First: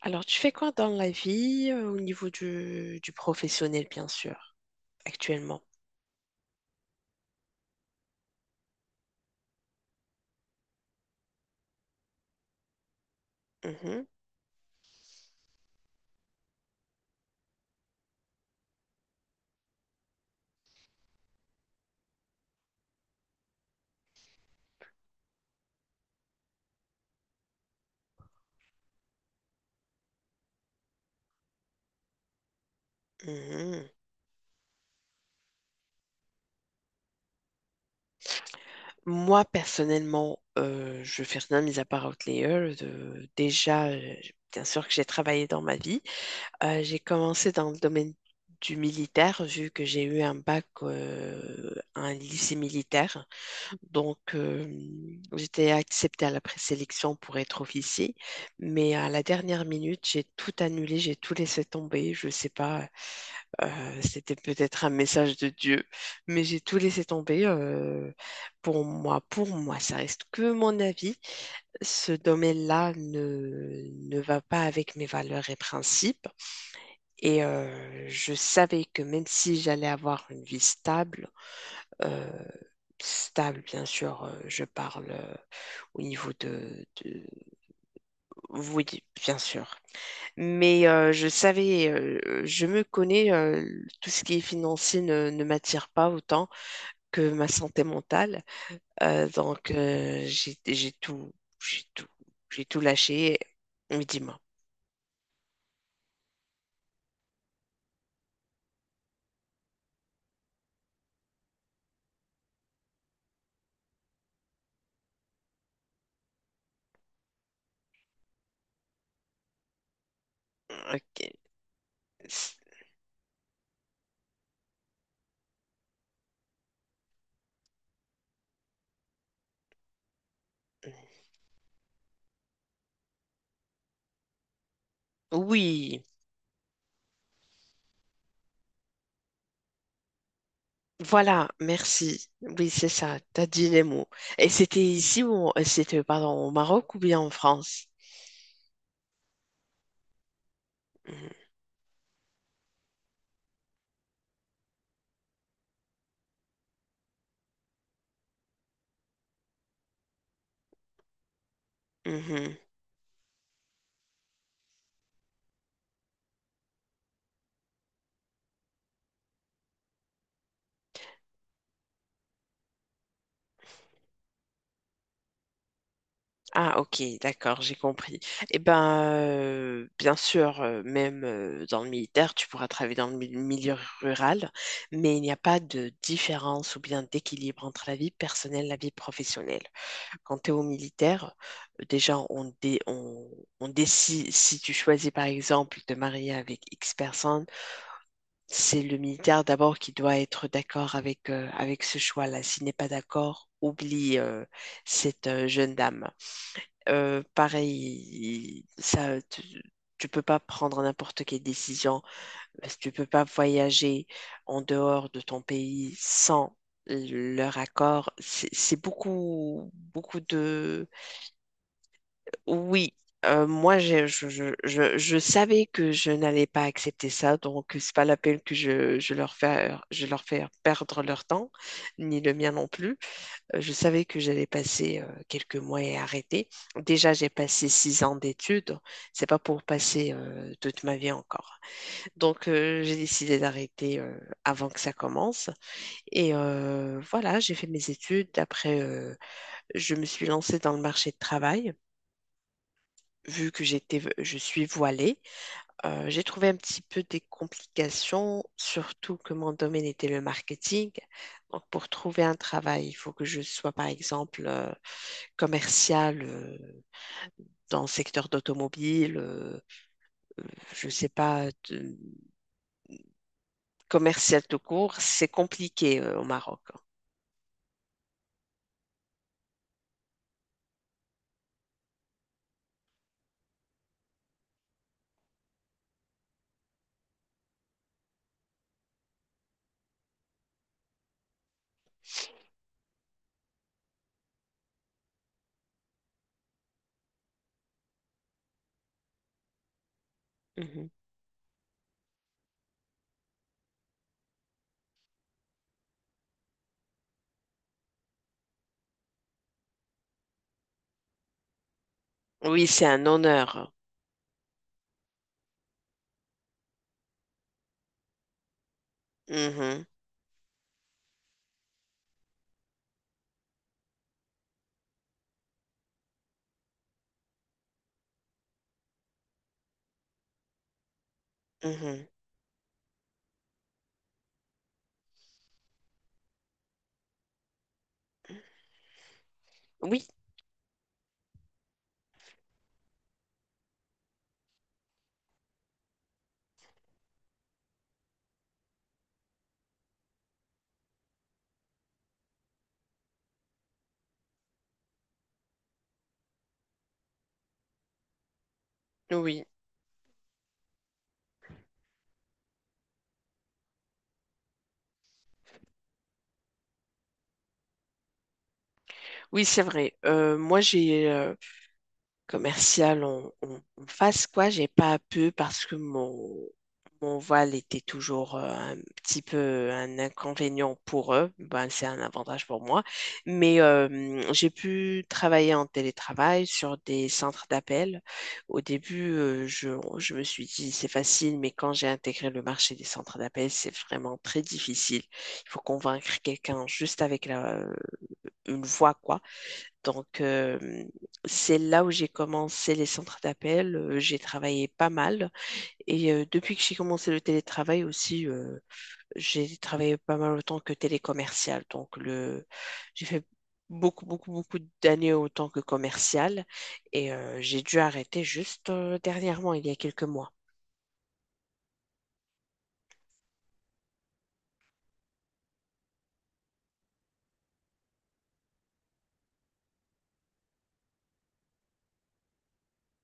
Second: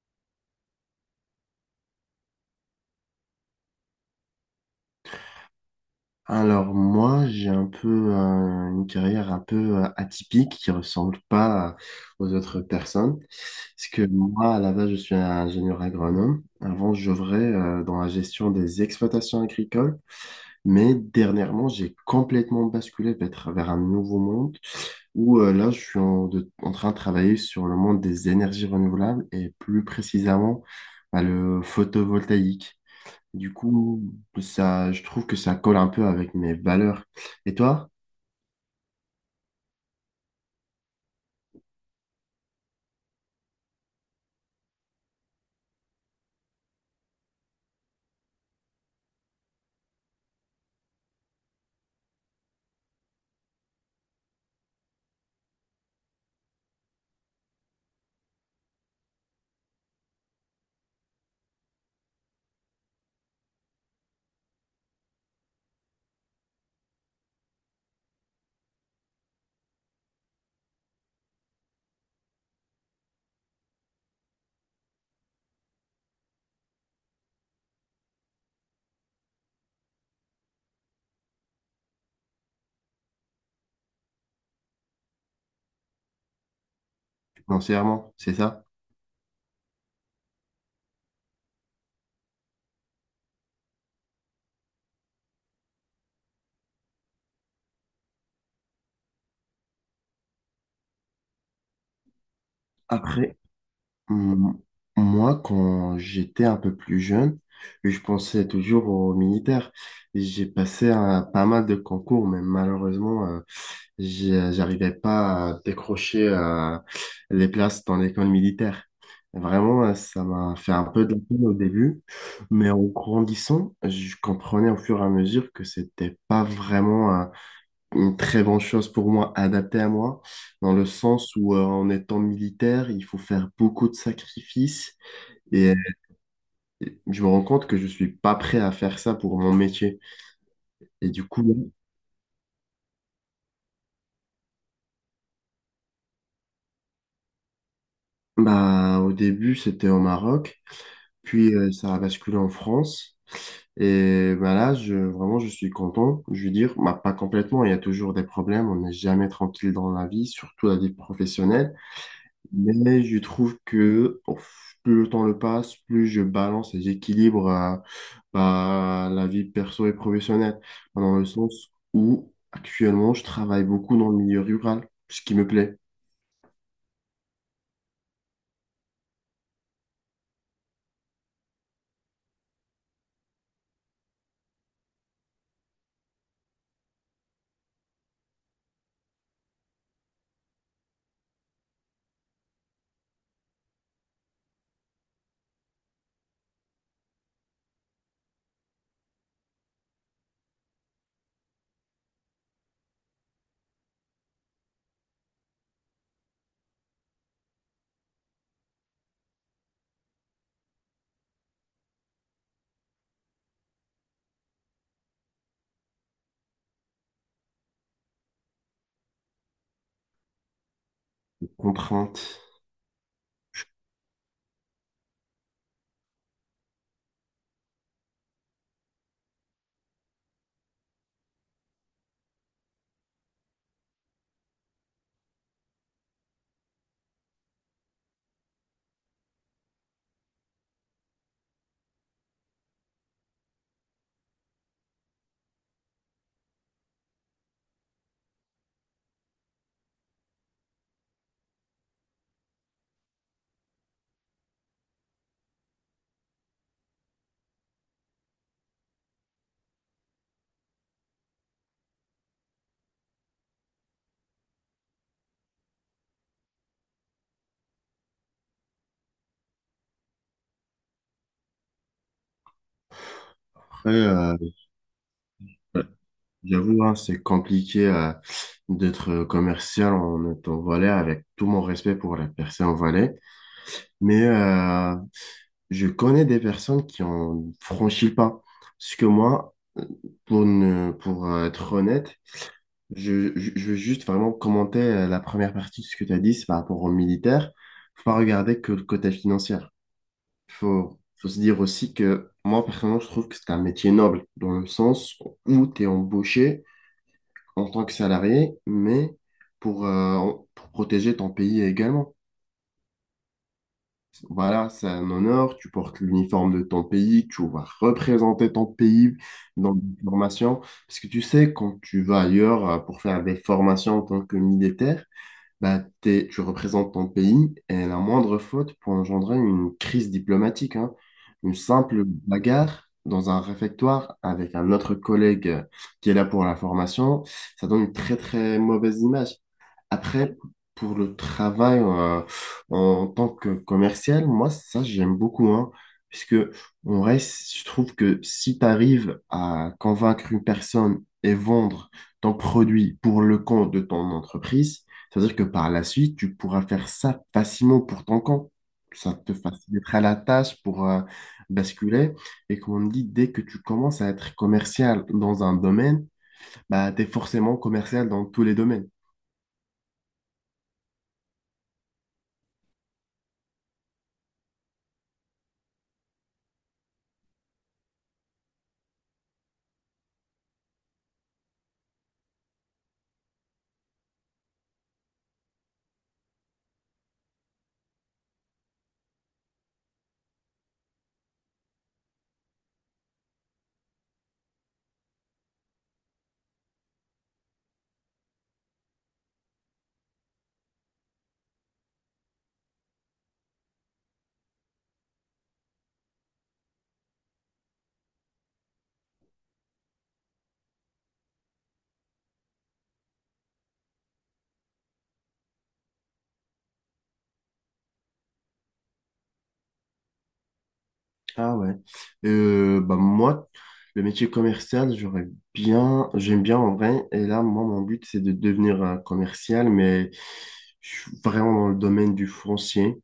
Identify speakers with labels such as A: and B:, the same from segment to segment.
A: Alors, tu fais quoi dans la vie au niveau du professionnel, bien sûr, actuellement?
B: Alors moi, j'ai un peu une carrière un peu atypique qui ressemble pas aux autres personnes. Parce
A: Mhm,
B: que moi, à la base, je suis un ingénieur agronome. Avant, j'œuvrais dans la gestion des exploitations agricoles, mais dernièrement, j'ai complètement basculé vers un nouveau monde où là, je suis en train de travailler sur le monde des énergies renouvelables et plus précisément bah, le photovoltaïque. Du
A: mhm.
B: coup, ça, je trouve que ça colle un peu avec mes valeurs. Et toi,
A: Moi, personnellement, je fais rien mis à part Outlier. Déjà, bien sûr que j'ai travaillé dans ma vie. J'ai commencé dans le domaine du militaire, vu que j'ai eu un bac à un lycée militaire. Donc, j'étais acceptée à la présélection pour être officier, mais à la dernière minute, j'ai tout annulé, j'ai tout laissé tomber. Je sais pas, c'était peut-être un message de Dieu, mais j'ai tout laissé tomber. Pour moi, pour moi, ça reste que mon avis. Ce domaine-là ne va pas avec mes valeurs et principes. Et je savais que même si j'allais avoir une vie stable, euh, stable, bien sûr. Je parle au niveau de.
B: financièrement, c'est ça?
A: Oui, bien sûr. Mais je savais, je me connais, tout ce qui est financier ne m'attire pas autant que ma santé mentale. Donc, j'ai j'ai tout, j'ai tout
B: Après,
A: lâché. Mais dis-moi.
B: M- Moi, quand j'étais un peu plus jeune, je pensais toujours aux militaires. J'ai passé pas mal de concours, mais malheureusement, j'arrivais pas à décrocher les places dans l'école militaire. Vraiment, ça m'a fait un peu de la
A: Ok.
B: peine au début, mais en grandissant, je comprenais au fur et à mesure que c'était pas vraiment une très bonne chose pour moi, adaptée à moi, dans le sens où en étant militaire, il faut faire beaucoup de sacrifices et
A: Oui,
B: je me rends compte que je suis pas prêt à faire ça pour mon métier. Et du
A: voilà,
B: coup,
A: merci. Oui, c'est ça, t'as dit les mots. Et c'était ici ou c'était, pardon, au Maroc ou bien en France?
B: bah, au début, c'était au Maroc,
A: Mhm,
B: puis ça a basculé en France. Et bah là, je, vraiment, je suis content. Je veux dire, bah, pas complètement, il y a toujours des problèmes, on n'est jamais tranquille dans la vie, surtout la vie professionnelle.
A: mhm.
B: Mais je trouve que oh, plus le temps le passe, plus je balance et j'équilibre bah, la vie perso et professionnelle. Dans le sens où actuellement je travaille beaucoup dans le milieu rural, ce qui me plaît.
A: Ah, ok, d'accord, j'ai compris. Eh ben, bien sûr, même dans le militaire, tu pourras travailler dans le milieu rural, mais il n'y a pas de différence ou bien d'équilibre entre la vie personnelle et la vie professionnelle. Quand tu es au militaire, déjà, on décide, si tu choisis par exemple de te marier avec X personnes, c'est le militaire d'abord qui doit être d'accord avec, avec ce choix-là. S'il n'est pas d'accord, oublie cette jeune dame. Pareil, tu peux pas prendre n'importe quelle décision, parce que tu peux pas voyager en dehors de ton pays sans leur accord. C'est beaucoup, beaucoup de...
B: Contrainte.
A: Oui. Moi, je savais que je n'allais pas accepter ça, donc c'est pas la peine que je leur je leur fais perdre leur temps, ni le mien non plus. Je savais que j'allais passer quelques mois et arrêter. Déjà, j'ai passé 6 ans d'études. C'est pas pour passer toute ma vie encore. Donc, j'ai décidé d'arrêter avant que ça commence. Et voilà, j'ai fait mes études. Après, je me suis lancée dans le marché de travail. Vu que je suis voilée, j'ai trouvé un petit peu des complications, surtout que mon domaine était le marketing. Donc, pour trouver un travail, il faut que je sois, par exemple, commercial dans le secteur d'automobile, euh, je ne sais pas,
B: Après,
A: commercial tout court, c'est compliqué au Maroc.
B: j'avoue, hein, c'est compliqué d'être commercial en étant Valais, avec tout mon respect pour les personnes en Valais. Mais je connais des personnes qui ont franchi le pas. Parce que moi, pour, ne, pour être honnête, je veux juste vraiment commenter la première partie de ce que tu as dit, c'est par rapport aux militaires. Faut pas regarder que le côté financier.
A: Mhm.
B: Faut se dire aussi que moi, personnellement, je trouve que c'est un métier noble, dans le sens où tu es embauché en tant que salarié, mais pour protéger ton pays également.
A: Oui, c'est un honneur.
B: Voilà, c'est un honneur. Tu portes l'uniforme de ton pays, tu vas représenter ton pays dans
A: Mhm,
B: des formations. Parce que tu sais, quand tu vas ailleurs pour faire des formations en tant que militaire, bah, tu représentes ton pays et la moindre faute peut engendrer une crise diplomatique, hein. Une simple
A: mhm.
B: bagarre dans un réfectoire avec un autre collègue qui est là pour la formation, ça donne une très très mauvaise image.
A: Oui,
B: Après, pour le travail en tant que commercial, moi, ça, j'aime beaucoup, hein, puisque on reste, je trouve que si tu arrives à convaincre une personne et vendre ton produit pour le compte de ton entreprise, c'est-à-dire que par la suite, tu pourras faire ça facilement pour ton compte. Ça te
A: oui,
B: facilitera la tâche pour basculer. Et comme on dit, dès que tu commences à être commercial dans un domaine, bah, tu es forcément commercial dans tous les domaines.
A: oui, c'est vrai. Moi, j'ai commercial, on fasse quoi? J'ai pas pu parce que mon voile était toujours un petit peu un inconvénient pour eux. Ben, c'est un avantage pour moi. Mais j'ai pu travailler en télétravail sur des centres d'appel. Au début, je me suis dit c'est facile, mais quand j'ai intégré le marché des centres d'appel, c'est vraiment très difficile. Il faut convaincre quelqu'un juste avec une voix, quoi. Donc, c'est là où j'ai commencé les centres d'appel. J'ai travaillé pas mal. Et depuis que j'ai commencé le télétravail aussi, j'ai travaillé pas mal autant que télécommercial. Donc, le... j'ai fait beaucoup, beaucoup, beaucoup d'années autant que commercial. Et j'ai dû arrêter juste dernièrement, il y a quelques mois.
B: Ah ouais. Bah moi, le métier commercial, j'aime bien en vrai. Et là, moi, mon but, c'est de devenir commercial, mais je suis vraiment dans le domaine du foncier.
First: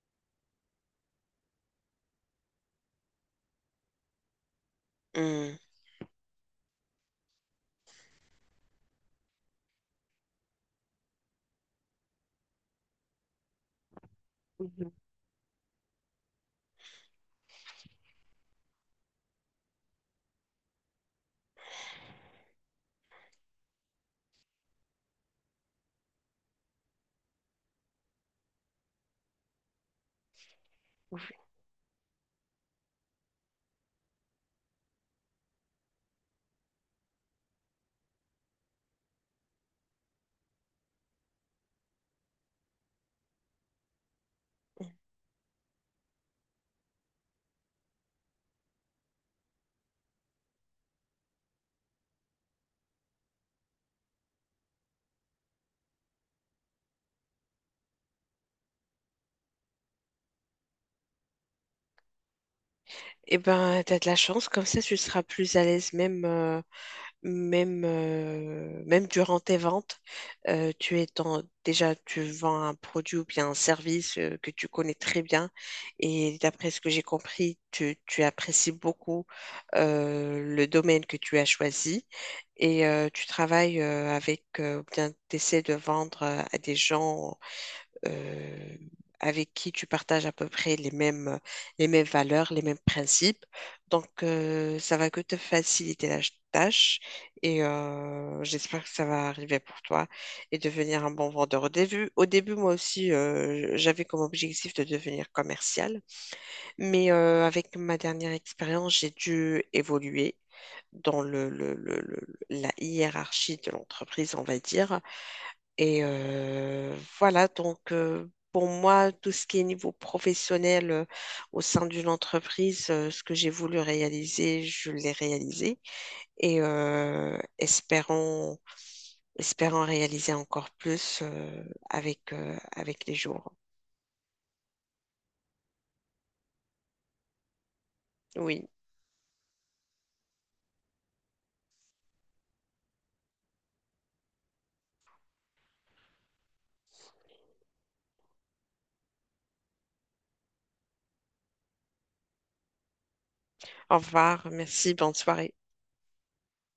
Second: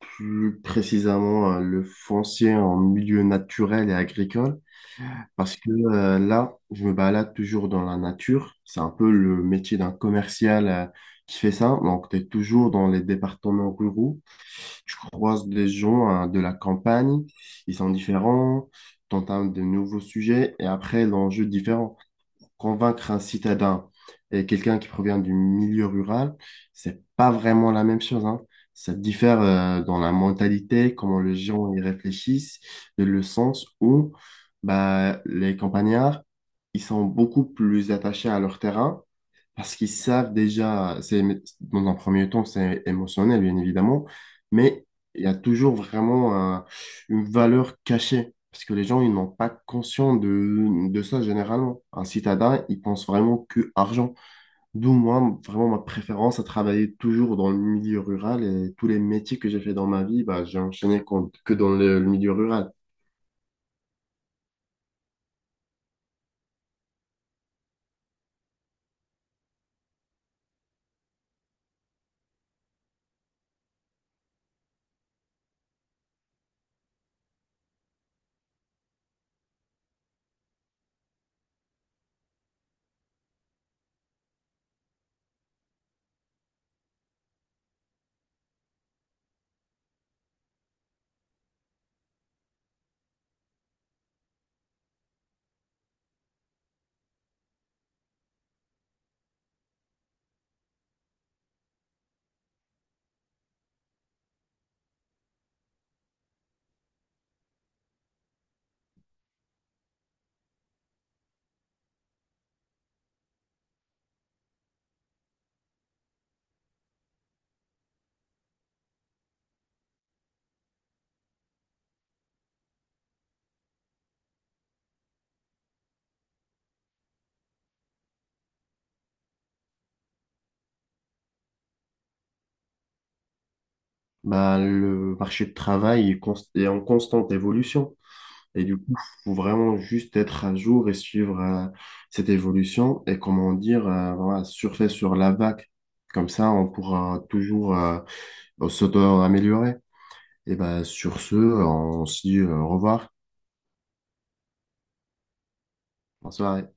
B: Plus précisément, le foncier en milieu naturel et agricole. Parce
A: Hum.
B: que là, je me balade toujours dans la nature. C'est un peu le métier d'un commercial qui fait ça. Donc, tu es toujours dans les départements ruraux.
A: Mhm.
B: Tu croises des gens hein, de la campagne. Ils sont différents. Tu entames de nouveaux sujets. Et après, l'enjeu est différent, convaincre un citadin et quelqu'un qui provient du milieu rural, c'est pas vraiment la même chose, hein. Ça diffère dans la mentalité, comment les gens y réfléchissent, et le sens où bah, les campagnards, ils sont beaucoup plus attachés à leur terrain parce qu'ils savent déjà, dans un premier temps, c'est émotionnel, bien évidemment, mais il y a toujours vraiment une valeur cachée. Parce que les gens, ils n'ont pas conscience de ça généralement. Un citadin, il pense vraiment que argent. D'où moi, vraiment ma préférence à travailler toujours dans le milieu rural et tous les métiers que j'ai fait dans ma vie, bah, j'ai enchaîné que dans le milieu rural.
A: Eh ben, t'as de la chance, comme ça tu seras plus à l'aise même même, même durant tes ventes, tu es déjà, tu vends un produit ou bien un service que tu connais très bien. Et d'après ce que j'ai compris, tu apprécies beaucoup le domaine que tu as choisi. Et tu travailles avec, ou bien tu essaies de vendre à des gens euh, avec qui tu partages à peu près les mêmes valeurs, les mêmes principes. Donc, ça va que te faciliter la tâche et j'espère que ça va arriver pour toi et devenir un bon vendeur. Au début moi aussi, j'avais comme objectif de devenir commercial, mais avec ma dernière expérience, j'ai dû évoluer dans la hiérarchie de l'entreprise, on va dire. Et voilà, donc pour moi, tout ce qui est niveau professionnel au sein d'une entreprise, ce que j'ai voulu réaliser, je l'ai réalisé. Et espérons, espérons réaliser encore plus avec, avec les jours.
B: Bah, le marché de travail est est en constante évolution. Et
A: Oui,
B: du coup, faut vraiment juste être à jour et suivre cette évolution et comment dire, voilà, surfer sur la vague. Comme ça, on pourra toujours s'auto-améliorer. Et ben sur ce, on se dit au revoir.
A: au revoir, merci, bonne soirée.
B: Bonsoir.